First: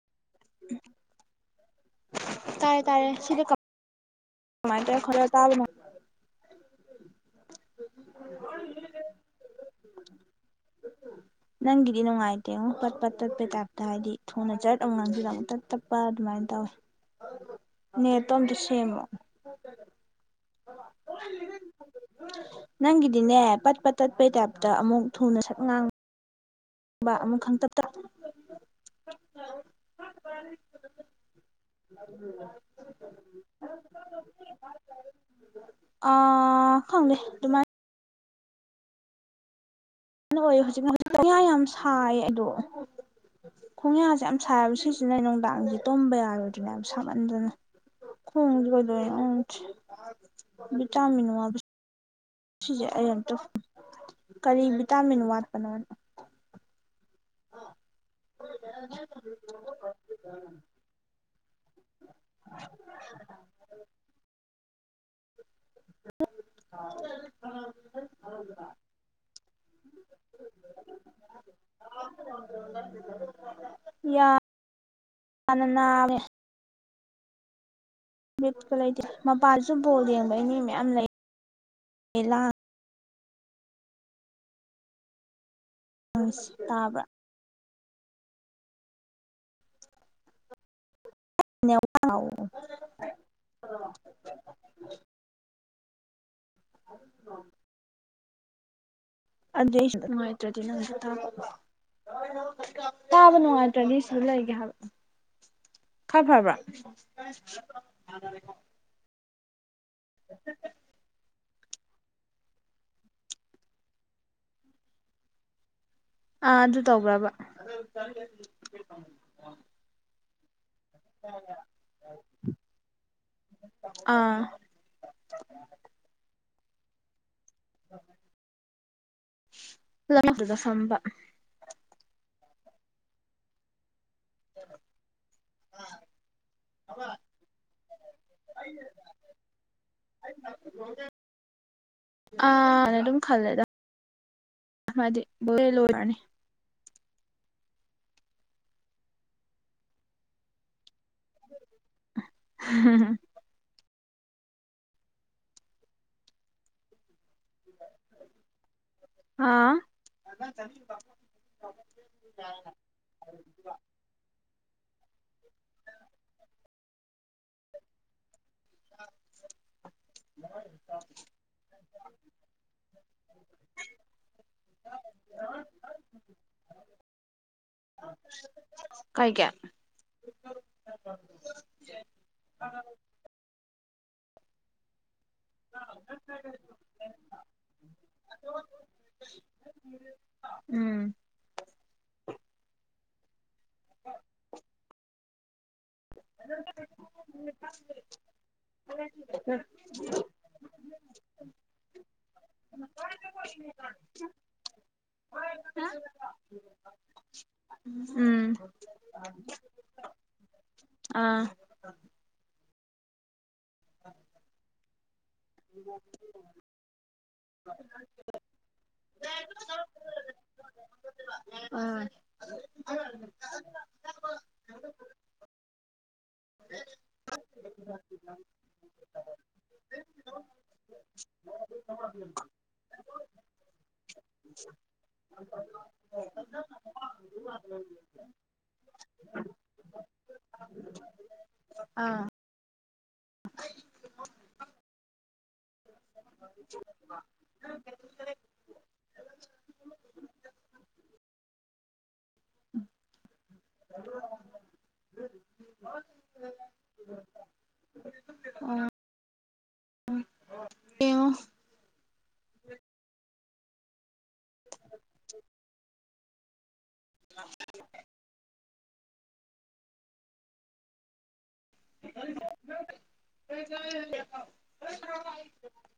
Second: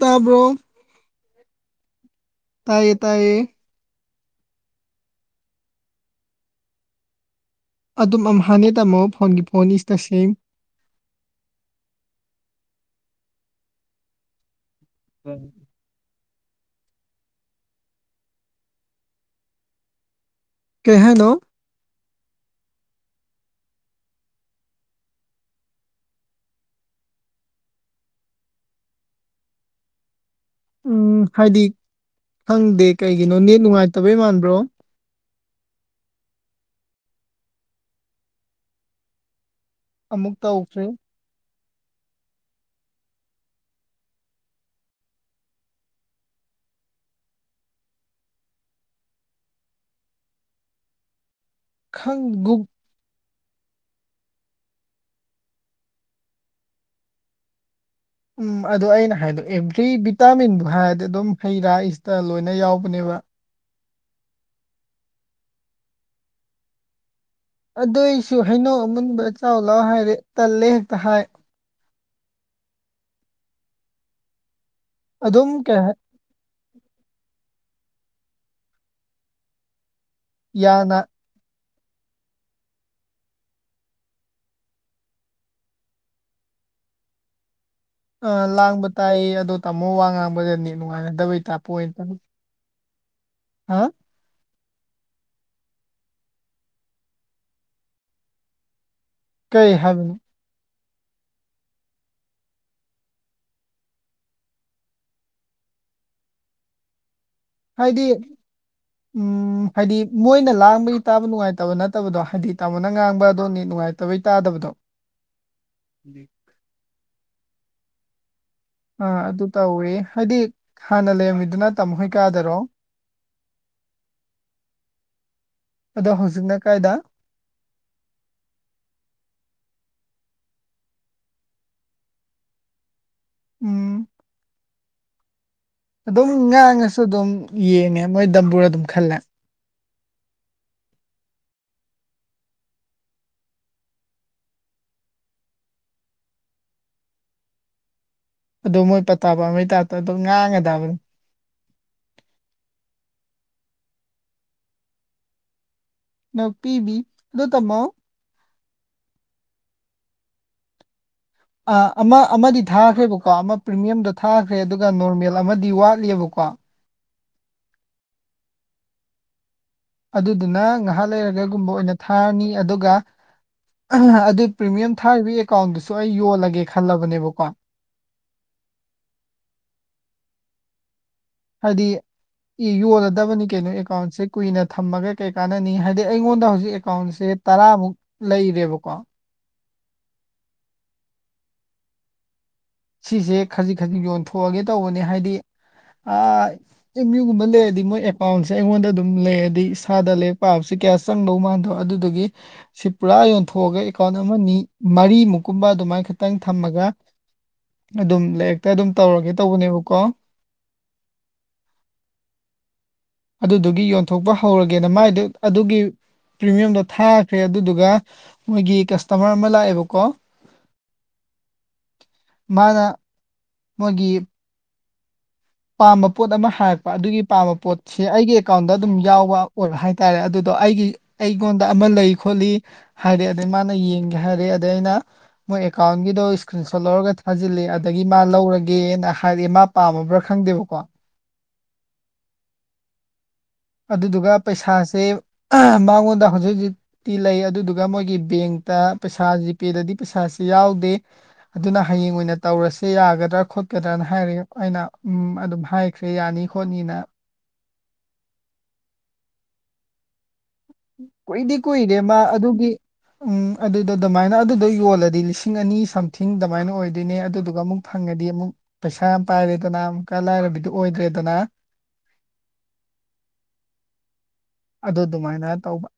ꯇꯥꯕꯣ ꯇꯥꯔꯦ ꯇꯥꯔꯦ ꯁꯤꯂ ꯀ ꯃꯥꯏ ꯇ ꯈꯔ ꯇꯥ ꯑꯗꯨꯝ ꯑꯃ ꯍꯥꯟꯅ ꯇꯥꯃꯣ ꯐꯣꯟꯒꯤ ꯐꯣꯟꯅꯤꯁꯤꯗ ꯁꯦꯝꯦꯡ ꯇꯠꯄ ꯇꯠꯄꯩ ꯇꯥꯏꯞꯇ ꯍꯥꯏꯗꯤ ꯊꯨꯅ ꯆꯠꯂ ꯉꯥꯡꯁꯤꯗ ꯑꯃꯨꯛꯇ ꯇꯞꯄ ꯑꯗꯨꯃꯥꯏꯅ ꯅꯇꯣꯝꯗ ꯁꯦꯝꯃꯣ ꯀꯍꯦꯅꯣ ꯅꯪꯒꯤꯗꯤꯅꯦ ꯄꯠꯄ ꯇꯠꯄꯩ ꯇꯥꯏꯞꯇ ꯑꯃꯨꯛ ꯊꯨꯅ ꯁꯛ ꯉꯥꯡ ꯕꯥ ꯑꯃꯨꯛ ꯈꯪ ꯇꯞ ꯇ ꯎꯝ ꯍꯥꯏꯗꯤ ꯈꯪꯗꯦ ꯀꯩꯒꯤꯅꯣ ꯅꯦꯠ ꯅꯨꯡꯉꯥꯏꯇꯕꯩ ꯃꯥꯟꯕ꯭ꯔꯣ ꯑ ꯈꯪꯅꯦꯦ ꯑꯗꯨꯃꯥꯏ ꯑꯃꯨꯛ ꯌꯥꯝ ꯑꯣꯏ ꯍꯧꯖꯤꯛ ꯇꯧꯈ꯭ꯔꯦ ꯍꯧꯖꯤꯛ ꯉ ꯌꯥꯝ ꯁꯥꯏ ꯑꯗꯣ ꯈꯣꯡꯌꯥꯁꯦ ꯌꯥꯝ ꯁꯥꯕ ꯁꯤꯁꯤꯅ ꯅꯨꯡꯗꯥꯡꯁꯦ ꯇꯨꯝꯕ ꯌꯥꯔꯣꯏꯗꯣꯏꯅꯦ ꯌꯥꯝ ꯁꯥꯃꯟꯗꯅ ꯈꯣꯡꯗ ꯕꯤ ꯆ ꯈꯪ ꯒꯨꯛ ꯁꯤꯁꯦ ꯑꯩ ꯑ ꯑꯃꯇ ꯀꯔꯤ ꯚꯤꯇꯥꯃꯤꯟ ꯋꯥꯠꯄꯅꯣꯅꯣ ꯎꯝ ꯑꯗꯨ ꯑꯩꯅ ꯍꯥꯏꯗꯣ ꯑꯦꯚ꯭ꯔꯤ ꯚꯤꯇꯥꯃꯤꯟꯗꯣ ꯍꯥꯏꯔꯗꯤ ꯑꯗꯨꯝ ꯍꯩ ꯔꯥ ꯏꯁꯇ ꯂꯣꯏꯅ ꯌꯥꯎꯕꯅꯦꯕ [inaudible] [inaudible] ꯑꯗꯨꯏꯁꯨ ꯍꯩꯅꯧ ꯑꯃꯨꯟꯕ ꯆꯥꯎꯥꯎ ꯂꯥꯎ ꯍꯥꯏꯔꯦ ꯇꯜꯂꯦ ꯍꯦꯛꯇ ꯍꯥꯏ ꯌꯥ ꯑꯗꯨꯝ ꯀꯩ ꯑꯅꯅꯥ ꯍꯥꯏ ꯠꯀ ꯂꯩꯇꯦ ꯃꯄꯥꯥꯟꯁꯨ ꯕꯣꯜ ꯌꯦꯡꯕꯒꯤ ꯃꯤ ꯃꯌꯥꯝ ꯌꯥꯅ ꯂꯩ ꯂꯥꯡ ꯑ ꯇꯥꯕ꯭ꯔꯥ ꯑꯥ ꯂꯥꯡꯕ ꯇꯥꯏ ꯑꯗꯣ ꯇꯥꯃꯣ ꯋꯥ ꯉꯥꯡꯕꯗꯅꯤ ꯅꯨꯡꯉꯥꯏꯅꯗꯕꯩ ꯇꯥꯄꯣ ꯇ ꯍꯥꯥ [unintelligible] ꯀꯩ ꯍꯥꯏꯕꯅꯣ ꯑꯗꯦꯅꯨꯡꯥꯏ ꯅꯪ ꯇꯥꯕ ꯅꯨꯡꯉꯥꯏꯇ꯭ꯔꯗꯤ ꯁꯤꯗ ꯂꯩꯒꯦ ꯍꯥꯏꯕ ꯈꯔ ꯐꯕ꯭ꯔꯥ ꯍꯥꯏꯗꯤ ꯎ ꯍꯥꯏꯗꯤ ꯃꯣꯏꯅ ꯂꯥꯡꯕꯒꯤ ꯇꯥꯕ ꯅꯨꯡꯉꯥꯏꯇꯕ ꯅꯠꯇꯦ ꯐꯠꯇꯕꯗꯣ ꯍꯥꯏꯗꯤ ꯇꯥꯃꯣꯅ ꯉꯥꯡꯕ ꯑ ꯑꯗꯨꯣꯅꯤ ꯅꯨꯡꯉꯥꯏꯇꯕꯩ ꯇꯥꯗꯕꯗꯣ ꯑꯥ ꯑꯗꯨ ꯇꯧꯕ꯭ꯔꯕ ꯑ ꯑꯗꯨ ꯇꯧꯋꯦ ꯍꯥꯏꯗꯤ ꯍꯥꯟꯅ ꯂꯩꯔꯃꯤꯗꯨꯅ ꯇꯝꯃꯍꯣꯏ ꯀꯥꯗꯔꯣ ꯑꯥ ꯑꯗꯣ ꯍꯧꯖꯤꯛꯅ ꯀꯥꯏꯗ ꯑꯗꯨꯅ ꯑꯗꯨꯗ ꯆꯝꯕ ꯎꯝ ꯑꯗꯨꯝ ꯉꯥꯡꯉꯁꯨ ꯑꯗꯨꯝ ꯌꯦꯡꯉꯦ ꯃꯣꯏ ꯗꯝꯕꯨꯔ ꯑꯗꯨꯝ ꯈꯜꯂꯦ ꯑꯅ ꯑꯗꯨꯝ ꯈꯜꯂꯦꯗ ꯃꯥꯗꯤ ꯕꯨꯂꯦ ꯂꫭꯔꯅꯤ ꯑꯗꯨ ꯃꯣꯏ ꯄꯇꯥ ꯄꯥꯟꯕꯩ ꯇꯥꯏꯞꯇ ꯑꯗꯨꯝ ꯉꯥꯡꯉꯗꯕꯅꯤ [inaudible] ꯅꫭꯛꯄꯤꯕꯤ ꯑꯗꯨ ꯇꯃꯣ ꯑꯥ ꯑꯥ ꯑꯃ ꯑꯃꯗꯤ ꯊꯥꯈ꯭ꯔꯦꯕꯀꯣ ꯑꯃ ꯄ꯭ꯔꯤꯃꯤꯌꯝꯗꯣ ꯊꯥꯈ꯭ꯔꯦ ꯑꯗꯨꯒ ꯅꯣꯔꯃꯦꯜ ꯑꯃꯗꯤ ꯋꯥꯠꯂꯤꯕ ꯀꫭ ꯑꯗꯨꯗꯨꯅ ꯉꯥꯏꯍꯥꯛ ꯂꯩꯔꯒꯒꯨꯝꯕ ꯑꯣꯏꯅ ꯊꯥꯔꯅꯤ ꯑꯗꯨꯒ ꯑꯗꯨ ꯄ꯭ꯔꯤꯃꯤꯌꯝ ꯊꯥꯔꯤꯕꯒꯤ ꯑꯦꯀꯥꯎꯟꯗꯨꯁꯨ ꯑꯩ ꯌꯣꯜꯂꯒꯦ ꯈꯜꯂꯕꯅꯦꯕꯀꯣ ꯀꯩꯒꯤ ꯍꯥꯏꯗꯤ ꯌꯣꯜꯂꯗꯕꯅꯤ ꯀꯩꯅꯣ ꯑꯦꯀꯥꯎꯟꯁꯦ ꯀꯨꯏꯅ ꯊꯝꯃꯒ ꯀꯩ ꯀꯥꯟꯅꯅꯤ ꯍꯥꯏꯗꯤ ꯑꯩꯉꯣꯟꯗ ꯍꯧꯖꯤꯛ ꯑꯦꯀꯥꯎꯟꯁꯦ ꯇꯔꯥꯃꯨꯛ ꯂꯩꯔꯦꯕꯀꯣ ꯎꯝ ꯁꯤꯁꯦ ꯈꯖꯤꯛ ꯈꯖꯤꯛ ꯌꯣꯟꯊꯣꯛꯑꯒꯦ ꯇꯧꯕꯅꯦ ꯍꯥꯏꯗꯤ ꯑꯥ ꯑꯦꯝ ꯌꯨꯒꯨꯝꯕ ꯂꯩꯔꯗꯤ ꯃꯣꯏ ꯑꯦꯀꯥꯎꯟꯁꯦ ꯑꯩꯉꯣꯟꯗ ꯑꯗꯨꯝ ꯂꯩꯔꯗꯤ ꯏꯁꯥꯗ ꯂꯩ ꯄꯥ ꯄꯥꯕꯁꯦ ꯀꯌꯥ ꯆꯪꯗꯧ ꯃꯥꯟꯗꯕ ꯑꯗꯨꯗꯨꯒꯤ ꯁꯤ ꯄꯨꯔꯥ ꯌꯣꯟꯊꯣꯛꯑꯒ ꯑꯦꯀꯥꯎꯟ ꯑꯃ ꯅꯤ ꯃꯔꯤ ꯃꯨꯛ ꯕ ꯑꯗꯨꯃꯥꯏꯅ ꯈꯤꯇꯪ ꯊꯝꯃꯒ [inaudible] ꯑꯗꯨꯝ ꯎꯝ ꯂꯥꯏꯔꯤꯛꯇ ꯑꯗꯨꯝ ꯇꯧꯔꯒꯦ ꯇꯧꯕꯅꯦꯕꯀꯣ ꯑꯥ ꯑꯗꯨꯗꯨꯒꯤ ꯌꯣꯟꯊꯣꯛꯄ ꯍꯧꯔꯒꯦꯅ ꯃꯥꯏꯗꯨ ꯑꯗꯨꯒꯤ ꯄ꯭ꯔꯤꯃꯤꯌꯝꯗꯣ ꯊꯥꯈ꯭ꯔꯦ ꯑꯗꯨꯗꯨꯒ ꯃꯣꯏꯒꯤ ꯀꯁꯇꯃꯔ ꯑꯃ ꯂꯥꯛꯑꯦꯕꯀꯣ ꯑꯥ ꯃꯥꯅ ꯃꫭꯏꯒꯤ ꯄꯥꯝꯕ ꯄꯣꯠ ꯑꯃ ꯍꯥꯏꯔꯛꯄ ꯑꯗꯨꯒꯤ ꯄꯥꯝꯕ ꯄꯣꯠꯁꯤ ꯑꯩꯒꯤ ꯑꯦꯀꯥꯎꯟꯗ ꯑꯗꯨꯝ ꯌꯥꯎꯕ ꯑꯣꯏꯕ ꯍꯥꯏꯇꯥꯔꯦ ꯑꯗꯨꯗꯣ ꯑꯩꯒꯤ ꯑꯩꯉꯣꯟꯗ ꯑꯃ ꯂꯩ ꯈꯣꯠꯂꯤ ꯍꯥꯏꯔꯦ ꯑꯗꯩ ꯃꯥꯅ ꯌꯦꯡꯒꯦ ꯍꯥꯏꯔꯦ ꯑꯗꯩ ꯑꯩꯅ ꯃꯣꯏ ꯑꯦꯀꯥꯎꯟꯒꯤꯗꯣ ꯏꯁꯀ꯭ꯔꯤꯟ ꯁꯣꯠ ꯂꯧꯔꯒ ꯊꯥꯖꯤꯜꯂꯤ ꯑꯗꯒꯤ ꯃꯥ ꯂꯧꯔꯒꯦꯅ ꯍꯥꯏꯔꯛꯑꯦ ꯃꯥ ꯄꯥꯝꯃꯕ꯭ꯔꯥ ꯈꯪꯗꯦꯕꯀꯣ ꯑꯥ ꯑꯗꯨꯗꯨꯒ ꯄꯩꯁꯥꯁꯦ ꯃꯉꯣꯟꯗ ꯍꯧꯖꯤꯛ ꯍꯧꯖꯤꯛꯇꯤ ꯂꯩ ꯑꯗꯨꯗꯨꯒ ꯃꯣꯏꯒꯤ ꯕꯦꯡꯇ ꯄꯩꯁꯥ ꯖꯤꯄꯦꯗꯗꯤ ꯄꯩꯁꯥ ꯁꯤ ꯌꯥꯎꯗꯦ ꯑꯗꯨꯅ ꯍꯌꯦꯡ ꯑꯣꯏꯅ ꯇꯧꯔꯁꯦ ꯌꯥꯒꯗ꯭ꯔꯥ ꯈꯣꯠꯀꯗ꯭ꯔꯥꯅ ꯍꯥꯏꯔ ꯑꯩꯅ ꯎꯝ ꯑꯗꯨꯝ ꯍꯥꯏꯈ꯭ꯔꯦ ꯌꯥꯅꯤ ꯈꯣꯠꯅꯤꯅ ꯑꯣ [inaudible] ꯀꯨꯏꯗꯤ ꯀꯨꯏꯔꯦ ꯃꯥ ꯑꯗꯨꯒꯤ ꯎꯝ ꯑꯗꯨꯗ ꯑꯗꯨꯃꯥꯏꯅ ꯑꯗꯨꯗ ꯌꯣꯜꯂꯗꯤ ꯂꯤꯁꯤꯡ ꯑꯅꯤ ꯁꯝꯊꯤꯡ ꯑꯗꯨꯃꯥꯏꯅ ꯑꯣꯏ ꯗꯨꯏꯅꯦ ꯑꯗꯨꯗꯨꯒ ꯑꯃꯨꯛ ꯐꯪꯉꯗꯤ ꯑꯃꯨꯛ ꯄꯩꯁꯥ ꯑꯝ ꯄꯥꯏꯔꯦꯗꯅ ꯑꯃꯨꯛꯀ ꯂꯥꯏꯔꯕꯤꯗꯨ ꯑꯣꯏꯗ꯭ꯔꯦꯗꯅ [inaudible] ꯑꯗꯨ ꯑꯗꯨꯃꯥꯏꯅ ꯇꯧꯕ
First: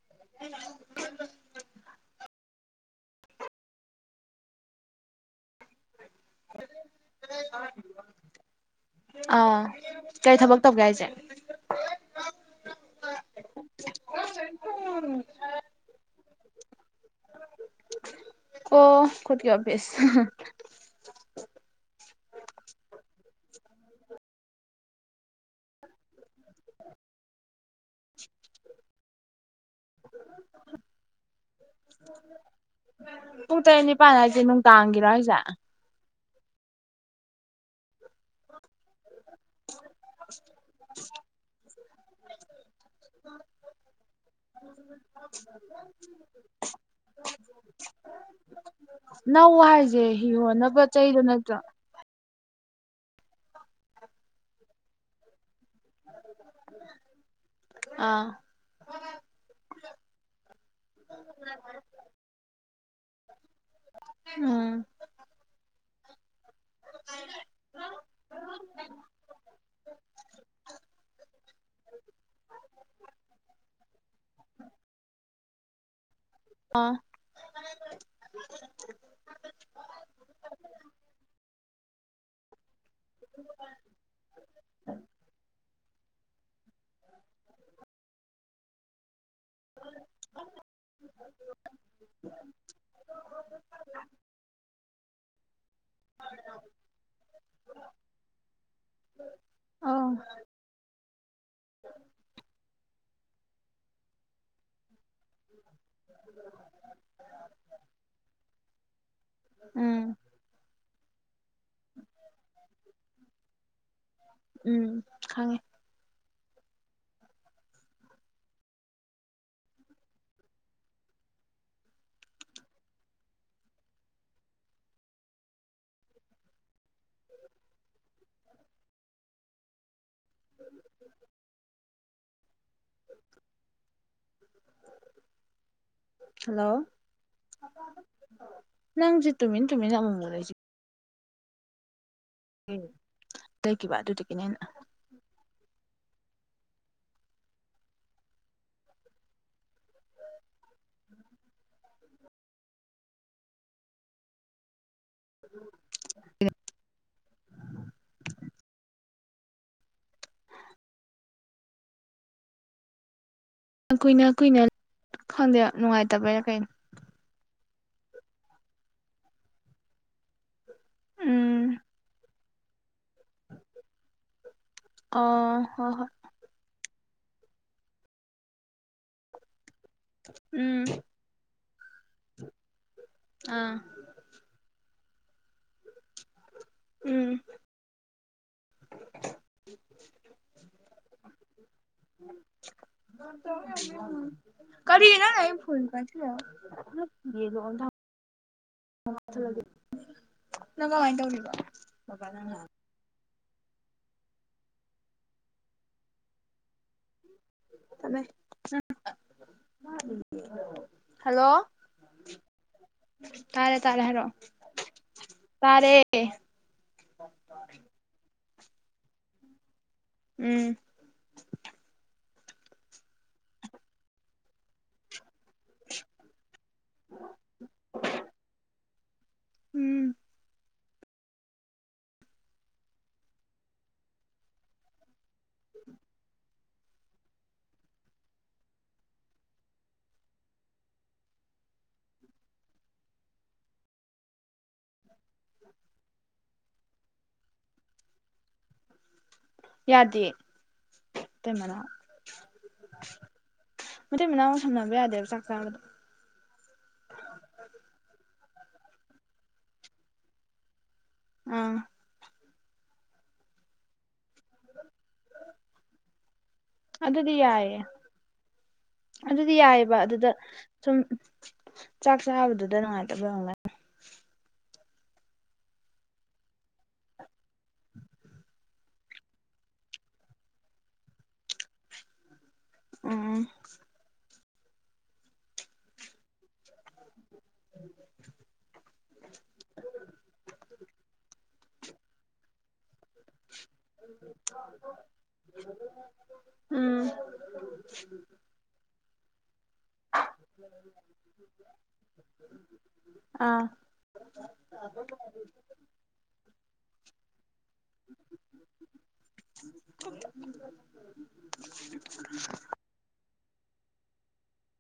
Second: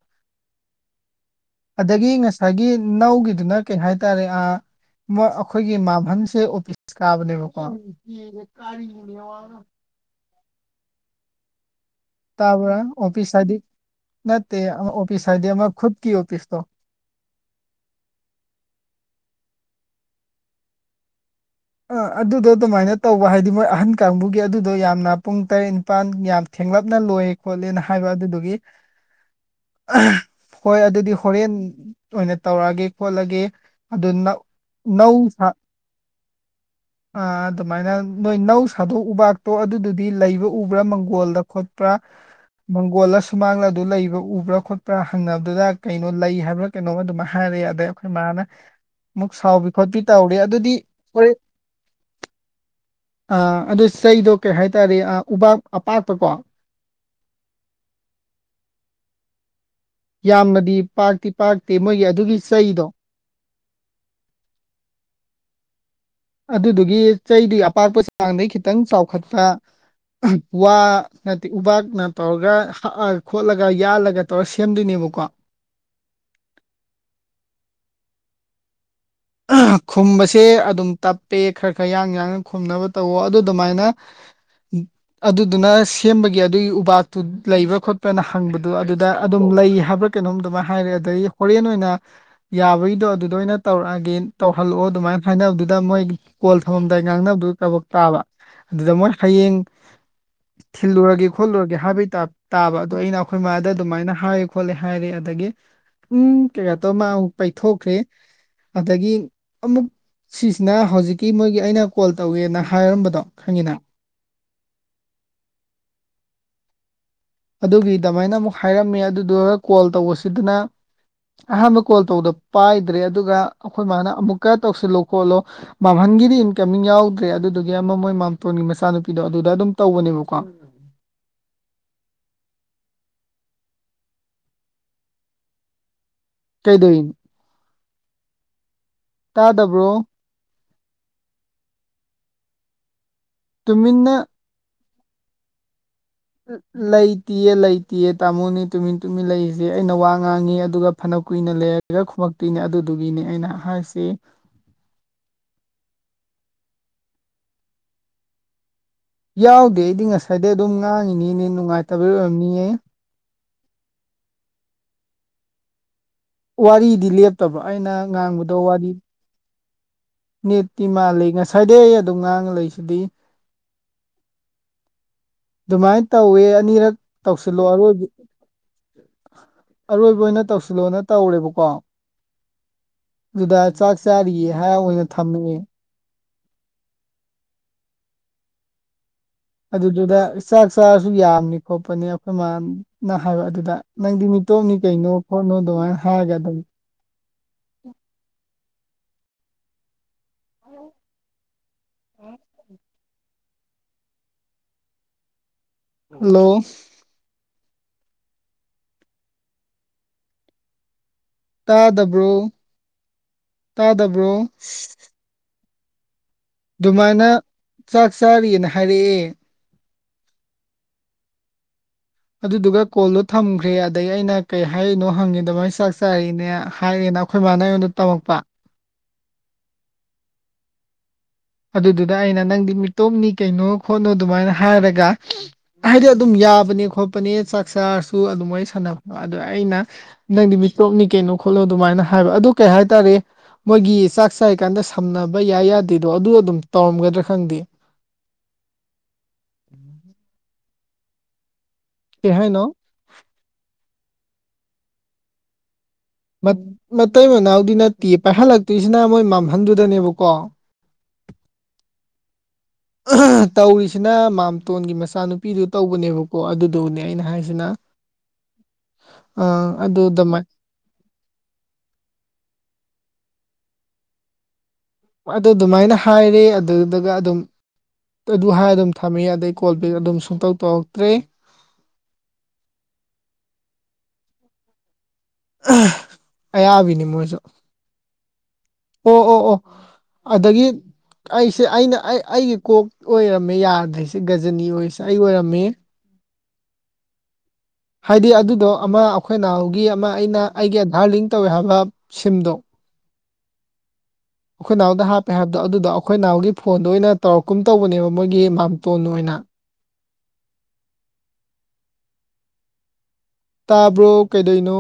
ꯑꯗꯒꯤ ꯉꯁꯥꯏꯒꯤ ꯅꯧꯒꯤꯗꯨꯅ ꯀꯩ ꯍꯥꯏꯇꯥꯔꯦ ꯑꯥ ꯑꯩꯈꯣꯏꯒꯤ ꯃꯥ ꯍꯟꯁꯦ ꯑꫭꯐꯤꯁ ꯀꯥꯕꯅꯦꯕꯀꫭ ꯑꯥ ꯀꯩ ꯊꯕꯛ [inaudible] ꯇꯥꯕ꯭ꯔ ꯑꯣꯐꯤꯁ ꯍꯥꯏꯗꯤ ꯅꯠꯇꯦ ꯑꯥ ꯑꯣꯐꯤꯁ ꯍꯥꯏꯗꯤ ꯑꯃ ꯈꯨꯠꯀꯤ ꯑꯣꯐꯤꯁ ꯇꫭ ꯑꯣ ꯈꯨꯠꯇꯀꯤ ꯑꯣꯐꯤꯁ ꯑꯥ ꯑꯗꯨꯗꯣ ꯑꯗꯨꯃꯥꯏꯅ ꯇꯧꯕ ꯍꯥꯏꯗꯤ ꯃꯣꯏ ꯑꯍꯟ ꯀꯥꯡꯕꯨꯒꯤ ꯑꯗꯨꯗꯣ ꯌꯥꯝꯅ ꯄꯨꯡ ꯇꯔꯦꯠ ꯅꯤꯄꯥꯟ ꯌꯥꯝ ꯊꯦ ꯊꯦꯡꯂꯞꯅ ꯂꯣꯏ ꯈꯣꯠꯂꯦꯅ ꯍꯥꯏꯕ ꯑꯗꯨꯗꯨꯒꯤ [inaudible] ꯑꯍ ꯍꯣꯏ ꯑꯗꯨꯗꯤ ꯍꯣꯔꯦꯟ ꯑꯣꯏꯅ ꯇꯧꯔꯛꯑꯒꯦ ꯈꯣꯠꯂꯒꯦ ꯄꯨꯡ ꯇꯔꯦꯠ ꯑꯗꯨ ꯅꯤꯄꯥꯜ ꯍꯥꯏꯁꯦ ꯅꯨꯡꯗꯥꯡꯒꯤꯔꯣ ꯅꯧ ꯍꯥꯏꯁꯦ [inaudible] ꯑ ꯑꯗꯨꯃꯥꯏꯅ ꯅꯣꯏ ꯅꯧ ꯁꯥꯗꯣꯛꯎꯕ ꯇꯣ ꯑꯗꯨꯗꯨꯗꯤ ꯂꯩꯕ ꯎꯕ꯭ꯔꯥ ꯃꯪꯒꯣꯜꯗ ꯈꯣꯠꯄ꯭ꯔꯥ ꯃꯪꯒꯣꯜꯂ ꯁꯨꯃꯥꯡꯂ ꯑꯗꯨ ꯂꯩꯕ꯭ꯔꯥ ꯎꯕ꯭ꯔꯥ ꯈꯣꯠꯄ꯭ꯔꯥ ꯍꯪꯅꯕꯗꯨꯗ ꯀꯩꯅꯣ ꯂꯩ ꯍꯥꯏꯕ꯭ꯔꯥ ꯀꯩꯅꯣꯝ ꯑꯗꯨꯃꯥꯏ ꯍꯥꯏꯔ ꯑꯗꯩ ꯑꯩꯈꯣꯏ ꯃꯥꯅ ꯑꯃꯨꯛ ꯁꯥꯎꯕꯤ ꯈꯣꯠꯄꯤ ꯇꯧꯔꯤ ꯑꯗꯨꯗꯤ ꯗ ꯍꯣꯔꯦꯟ ꯅꯠꯇ ꯑ ꯑꯗꯨ ꯆꯩꯗꯣ ꯀꯩ ꯍꯥꯏꯇꯥꯔꯦ ꯎꯄꯥꯛꯥꯛ ꯑꯥ ꯌꯥꯝꯅꯗꯤ ꯄꯥꯛꯇꯤ ꯄꯥꯛꯇꯦ ꯃꯣꯏꯒꯤ ꯑꯗꯨꯒꯤ ꯆꯩꯗꯣ ꯑꯝ ꯑꯗꯨꯗꯨꯒꯤ ꯆꯩꯗꯨ ꯑꯄꯥꯛꯄ ꯆꯥꯡꯗꯒꯤꯩ ꯈꯤꯇꯪ ꯆꯥꯎꯈꯠꯄ ꯋꯥ ꯅꯠꯇꯦ ꯎꯄꯥꯛꯥꯛꯅ ꯇꯧꯔꯒ ꯍꯛꯑꯒ ꯈꯣꯠꯂꯒ ꯌꯥꯜꯂꯒ ꯇꯧꯔ ꯁꯦꯝꯗꯣꯏꯅꯦꯕ ꯨꯀ ꯑꯥ ꯈꯨꯝꯕꯁꯦ ꯑꯗꯨꯝ ꯇꯞꯄꯦ ꯈꯔ ꯈꯔ ꯌꯥꯡ ꯌꯥꯡꯅ ꯈꯨꯝꯅꯕ ꯇꯧꯋ ꯑꯗꯨ ꯑꯗꯨꯃꯥꯏꯅ ꯑꯗꯨꯗꯨꯅ ꯁꯦꯝꯕꯒꯤ ꯑꯗꯨꯒꯤ ꯎꯄꯥꯛꯇꯨ ꯂꯩꯕ꯭ꯔꯥ ꯈꯣꯠꯄ꯭ꯔꯅ ꯍꯪꯕꯗꯨꯣ ꯑꯗꯨꯗ ꯑꯗꯨꯝ ꯂꯩ ꯍꯥꯏꯕ꯭ꯔꯥ ꯀꯩꯅꯣꯝ ꯑꯗꯨꯃꯥꯏꯅ ꯍꯥꯏꯔꯛꯑꯦ ꯑꯗꯩ ꯍꯣꯔꯦꯟ ꯑꯣꯏꯅ ꯌꯥꯕꯒꯤꯗꯣ ꯑꯗꯨꯗ ꯑꯣꯏꯅ ꯇꯧꯔꯛꯑꯒꯦ ꯇꯧꯍꯜꯂꯛꯑꯣ ꯑꯗꯨꯃꯥꯏꯅ ꯍꯥꯏꯅꯕ ꯑꯗꯨ ꯗ ꯃꯣꯏ ꯀꯣꯜ ꯊꯝꯃꯝꯗꯥꯏ ꯉꯥꯡꯅꯕꯗꯨ ꯊꯕꯛ ꯇꯥꯕ ꯑꯗꯨꯗ ꯃꯣꯏ ꯍꯌꯦꯡ ꯑꯧ ꯊꯜ ꯂꯔꯒ ꯈꯣꯠꯂꯨꯔꯒꯦ ꯍꯥꯏꯕꯩ ꯇꯥꯕ ꯑꯗꯣ ꯑꯩꯅ ꯑꯩꯈꯣꯏꯃꯥꯗ ꯑꯗꯨꯃꯥꯏꯅ ꯍꯥꯏ ꯈꯣꯠꯂꯦ ꯍꯥꯏꯔꯦ ꯑꯗꯒꯤ ꯎꯝ ꯀꯩꯀꯥ ꯇꯧ ꯃꯥ ꯑꯃꯨꯛ ꯄꯩꯊꯣꯛꯈ꯭ꯔꯦ ꯑꯗꯒꯤ ꯑꯃꯨꯛ ꯎꯝ ꯁꯤꯁꯤꯅ ꯅ ꯍꯧꯖꯤꯛꯀꯤ ꯃꯣꯏꯒꯤ ꯑꯩꯅ ꯀꯣꯜ ꯇꯧꯋꯦꯅ ꯍꯥꯏꯔꯝꯕꯗꯣ ꯈꯪꯉꯤꯅ ꯎꯝ ꯈꯉꯦ ꯑꯗꯨꯒꯤ ꯑꯗꯨꯃꯥꯏꯅ ꯑꯃꯨꯛ ꯍꯥꯏꯔꯝꯃꯦ ꯑꯗꯨꯗꯨ ꯀꯣꯜ ꯇꯧꯕꯁꯤꯗꯅ ꯑꯍꯥꯟꯕ ꯀꯣꯜ ꯇꯧꯗ ꯄꯥꯏꯗ꯭ꯔꯦ ꯑꯗꯨꯒ ꯑꯩꯈꯣꯏ ꯃꯥꯅ ꯑꯃꯨꯛꯀ ꯇꯧꯁꯤꯜꯂꯣ ꯈꯣꯠꯂꯣ ꯅꯒꯤꯗꯤ ꯏꯟꯀꯝꯃꯤꯡ ꯌꯥꯎꯗ꯭ꯔꯦ ꯑꯗꯨꯗꯨꯒꯤ ꯑꯃ ꯃꯣꯏ ꯃꯥꯝꯇꯣꯟꯒꯤ ꯃꯆꯥꯅꯨꯄꯤꯗꯣ ꯑꯗꯨꯗ ꯑꯗꯨꯝ ꯇꯧꯕꯅꯦꯕꯀꯣ [inaudible] ꯍꯜꯂꯣ ꯀꯩꯗꯧꯏꯅꯣ ꯂꯪꯁꯤ ꯇꯨꯃꯤ ꯇꯃꯤ ꯇꯥꯗꯕ꯭ꯔꯣ ꯅꯃꯨꯡꯁꯤ ꯇ ꯀꯚ ꯇꯨꯃꯤꯟꯅ ꯑꯗꯨꯗ ꯀꯅꯦꯅ ꯂꯩꯇꯤꯌꯦ ꯂꯩꯇꯦꯌꯦ ꯇꯥꯃꯣꯅꯦ ꯇꯨꯃꯤꯟ ꯇꯨꯃꯤꯟ ꯂꯩꯔꯤꯁꯦ ꯑꯩꯅ ꯋꯥ ꯉꯥꯡꯉꯤ ꯑꯗꯨꯒ ꯐꯅ ꯀꯨꯏꯅ ꯂꯩꯔꯒ ꯈꯨꯝꯃꯛꯇꯣꯏꯅꯦ ꯑꯗꯨꯗꯨꯒꯤꯅꯦ ꯑꯩꯅ ꯍꯥꯏꯁꯤ ꯍ [unintelligible] ꯌꯥꯎꯗꯦ ꯑꯩꯗꯤ ꯉꯁꯥꯏꯗꯩ ꯑꯗꯨꯝ ꯉꯥꯡꯉꯤꯅꯤꯅꯦ ꯅꯨꯡꯉꯥꯏꯇꯕꯩ ꯑꯣꯏꯔꯝꯅꯤꯌꯦ ꯀꯨꯏꯅ ꯀꯨꯏꯅ ꯈꯪꯗꯦ ꯅꯨꯡꯉꯥꯏꯇꯦ ꯋꯥꯔꯤꯗꯤ ꯂꯦꯞꯇꯕ ꯑꯩꯅ ꯉꯥꯡꯕꯗꯣ ꯋꯥꯔꯤ ꯅꯦꯠꯇꯤ ꯃꯥꯜꯂꯤ ꯎꯝ ꯉꯁꯥꯏꯗꯩ ꯑꯗꯨꯝ ꯉꯥꯡꯉ ꯂꯩꯁꯤꯗꯤ ꯑꯣ ꯍꯣꯏ ꯑꯗꯨꯃꯥꯏꯅ ꯍꯣꯏ ꯇꯧꯋꯦ ꯑꯅꯤꯔꯛ ꯇꯧꯁꯤꯜꯂꯣ ꯑꯔꯣꯏꯕꯨ ꯑꯔꯣꯏꯕ ꯑꯣꯏꯅ ꯎꯝ ꯇꯧꯁꯤꯜꯂꯣꯅ ꯇꯧꯔꯦꯕꯀꯣ ꯑꯗꯨꯨꯗꯥ ꯑꯥ ꯆꯥꯛ ꯆꯥꯔꯤꯌꯦ ꯍꯥꯏ ꯍ ꯑꯣꯏꯁꯨ ꯊꯝꯃꯤꯦ ꯎꯝ ꯑꯗꯨꯗꯨꯗ ꯆꯥꯛ ꯆꯥꯔꯁꯨ ꯌꯥꯝꯅꯤ ꯈꯣꯠꯄꯅꯦ ꯑꯩꯈꯣꯏ ꯃꯥꯃꯅ ꯍꯥꯏꯕ ꯑꯗꯨꯗ ꯅꯪꯗꯤ ꯃꯤꯇꯣꯝꯅꯤ ꯀꯩꯅꯣ ꯈꯣꯠꯅꯣ ꯑꯗꯨꯃꯥꯏꯅ ꯍꯥꯏꯔꯒ ꯑꯗꯨꯒꯤ ꯌꯦꯒ ꯑꯣꯗ ꯅꯪ ꯀꯃꯥꯏꯅ ꯇꯧꯔꯤꯅꯣꯕꯥꯪ ꯍꯜꯂꯣ ꯇꯃꯦ ꯇꯥꯗꯕ꯭ꯔꯣ ꯇꯥꯗꯕ꯭ꯔꯣ ꯇꯔꯦ ꯑꯗꯨꯃꯥꯏꯅ ꯆꯥꯛ ꯆꯥꯔꯤꯑꯅ ꯍꯥꯏꯔꯛꯑꯦ ꯎꯝ ꯑꯗꯨꯗꯨꯒ ꯀꯣꯜꯗꯣ ꯊꯝꯈ꯭ꯔꯦ ꯑꯗꯩ ꯑꯩꯅ ꯀꯩ ꯍꯥꯏꯔꯤꯅꯣ ꯍꯪꯉꯤꯗ ꯃꯒꯤ ꯆꯥꯛ ꯆꯥꯔꯤꯅꯦ ꯍꯥꯏꯔꯤ ꯅ ꯑꯩꯈꯣꯏ ꯏ ꯃꯥꯅ ꯑꯩꯉꯣꯟꯗ ꯇꯝꯃꯛꯄ ꯎꯝ ꯑꯗꯨꯗꯨꯗ ꯑꯩꯅ ꯅꯪꯗꯤ ꯃꯤꯇꯣꯝꯅꯤ ꯀꯩꯅꯣ ꯈꯣꯠꯅꯣ ꯑꯗꯨꯃꯥꯏꯅ ꯍꯥꯏꯔꯒ ꯍꯥꯏꯗꯤ ꯑꯗꯨꯝ ꯌꯥ ꯆꯥꯕꯅꯤ ꯈꯣꯠꯄꯅꯤ ꯆꯥꯛ ꯆꯥꯔꯁꯨ ꯑꯗꯨꯃꯥꯏꯅ ꯁꯥꯟꯅꯕꯗꯣ ꯑꯗꯣ ꯑꯩꯅ ꯅꯪꯗꯤ ꯃꯤꯇꯣꯛꯞꯅꯤ ꯀꯩꯅꯣ ꯈꯣꯠꯂꯣ ꯑꯗꯨꯃꯥꯏꯅ ꯍꯥꯏꯕ ꯑꯗꯨ ꯀꯩ ꯍꯥꯏꯇꯥꯔꯦ ꯃꯣꯏꯒꯤ ꯆꯥꯛ ꯆꯥꯏ ꯀꯥꯟꯗ ꯁꯝꯅꯕ ꯌꯥꯏ ꯌꯥꯗꯦꯗ ꯑꯗꯣ ꯑꯗꯨ ꯑꯗꯨꯝ ꯇꯧꯔꯝꯒꯗ꯭ꯔꯥ ꯈꯪꯗꯦ ꯌꯥꯗ ꯇꯃꯅ ꯀꯩ ꯍꯥꯏꯅꯑꯣ ꯃꯩ ꯃꯅꯥꯎꯃꯨꯛ ꯁꯝꯅꯕ ꯌꯥꯗꯦꯕ ꯆꯥꯛ ꯆꯥꯕꯗꯣ ꯃꯠ ꯇꯇꯤꯁꯤꯅ ꯃꯣꯏ ꯃꯝꯍꯟꯗꯨꯗꯅꯦꯕꯀꯣ ꯑꯝ ꯇꯧꯔꯤꯁꯤꯅꯃꯥꯝ ꯃꯇꯇꯣꯟꯒꯤ ꯃꯆꯥꯅꯨꯄꯤꯗꯨ ꯇꯧꯕꯅꯦꯕꯀꯣ ꯑꯗꯨꯗꯧꯅꯦ ꯑꯩꯅ ꯑꯗꯨꯗꯤ ꯍꯥꯏꯁꯤꯅ ꯌꯥꯏꯌꯦ ꯑ ꯑꯗꯨꯗꯤ ꯌꯥꯏꯑꯕ ꯑꯗꯨ ꯑꯗꯨꯗ ꯑꯗꯨꯃꯥꯏ ꯁꯨꯝ ꯆꯥꯛ ꯆꯥꯕꯗꯨꯗ ꯑꯗꯨꯗꯅꯨꯡꯉꯥꯏꯇꯕꯦ ꯑꯗꯨ ꯑꯗꯨꯃꯥꯏꯅ ꯍꯥꯏꯔꯦ ꯑꯗꯨꯗꯨꯒ ꯑꯗꯨꯝ ꯑꯗꯨ ꯍꯥꯏꯔ ꯑꯗꯨꯝ ꯊꯝꯃꯦ ꯑꯗꯩ ꯀꯣꯜꯕꯦꯛ ꯑꯗꯨꯝ ꯁꯨꯡꯇꯧ ꯇꯧꯔꯛꯇ꯭ꯔꯦ ꯎꯝ ꯑꯌꯥꯕꯤꯅꯤ ꯃꯣꯏꯁꯨ [unintelligible] [inaudible] ꯑꯣ ꯑꯣ ꯑꯣ ꯑꯗꯒꯤ ꯑꯩꯁꯦ ꯑꯩꯅ ꯑꯩ ꯑꯩꯒꯤ ꯀꯣꯛ ꯑꯣꯏꯔꯝꯃꯦ ꯌꯥꯗ꯭ꯔꯁꯦ ꯒꯖꯅꯤ ꯑꯣꯏꯁꯦ ꯑꯩ ꯑꯣꯏꯔꯝꯃꯦ ꯎꯝ ꯍꯥꯏꯗꯤ ꯑꯗꯨꯗꯣ ꯑꯃ ꯑꯩꯈꯣꯏꯅ ꯒꯤ ꯑꯃ ꯑꯩꯅ ꯑꯩꯒꯤ ꯑꯙꯥꯔ ꯂꯤꯡ ꯇꯧꯋꯦ ꯍꯥꯏꯕ ꯁꯤꯝꯗꯣ ꯑꯥ ꯑꯩꯈꯣꯏ ꯅꯍꯎꯗ ꯍꯥꯞꯄꯦ ꯍꯥꯏꯕꯗꯣ ꯑꯗꯨꯗꯣ ꯑꯩꯈꯣꯏ ꯅꯍꯎꯒꯤ ꯐꯣꯟꯗꯣ ꯑꯣꯏꯅ ꯇꯧꯔꯛꯀꯨꯝ ꯇꯧꯕꯅꯦꯕ ꯃꯣꯏꯒꯤ ꯃꯥꯝꯇꯣꯟ ꯑꯣꯏꯅ [unintelligible] ꯇꯥꯕ꯭ꯔꯣ ꯀꯩꯗꯩꯅꯣ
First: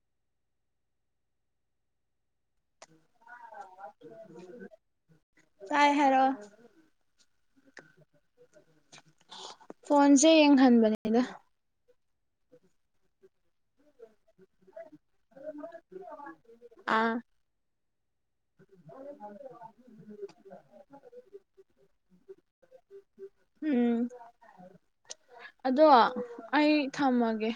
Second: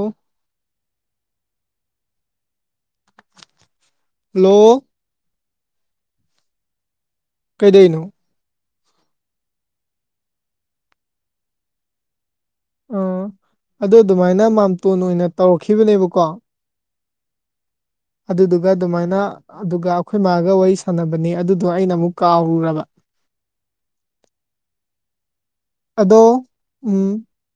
ꯍꯜꯂꯣ ꯇꯥꯏ ꯍꯥꯏꯔꯣ ꯀꯩꯗꯅꯣ ꯐꯣꯟꯁꯦ ꯌꯦꯡꯍꯟꯕꯅꯤꯗ ꯑꯥ ꯑꯗꯨꯗ ꯑꯗꯨꯃꯥꯏꯅ ꯃꯥꯝꯇꯣꯟ ꯑꯣꯏꯅ ꯇꯧꯔꯛꯈꯤꯕꯅꯦꯕꯀꯣ ꯑꯥ ꯑꯗꯨꯗꯨꯒ ꯑꯗꯨꯃꯥꯏꯅ ꯑꯗꯨꯒ ꯑꯩꯈꯣꯏ ꯃꯥꯒ ꯋꯥꯔꯤ ꯁꯥꯟꯅꯕꯅꯤ ꯑꯗꯨꯗꯣ ꯑꯩꯅ ꯑꯃꯨꯛ ꯀꯥꯎꯔꯨꯔꯕ ꯎꯝ ꯑꯗꯣ ꯑꯩ ꯎꯝ ꯊꯝꯃꯒꯦ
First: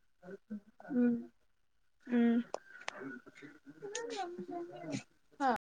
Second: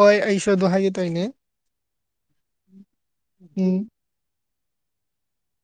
ꯍꯣꯏ ꯑꯩꯁꯨ ꯑ ꯑꯗꯨ ꯍꯥꯏꯒꯦ ꯎꯝ ꯇꯥꯏꯅꯦ ꯎꯝ ꯎꯝ ꯍꯥꯥ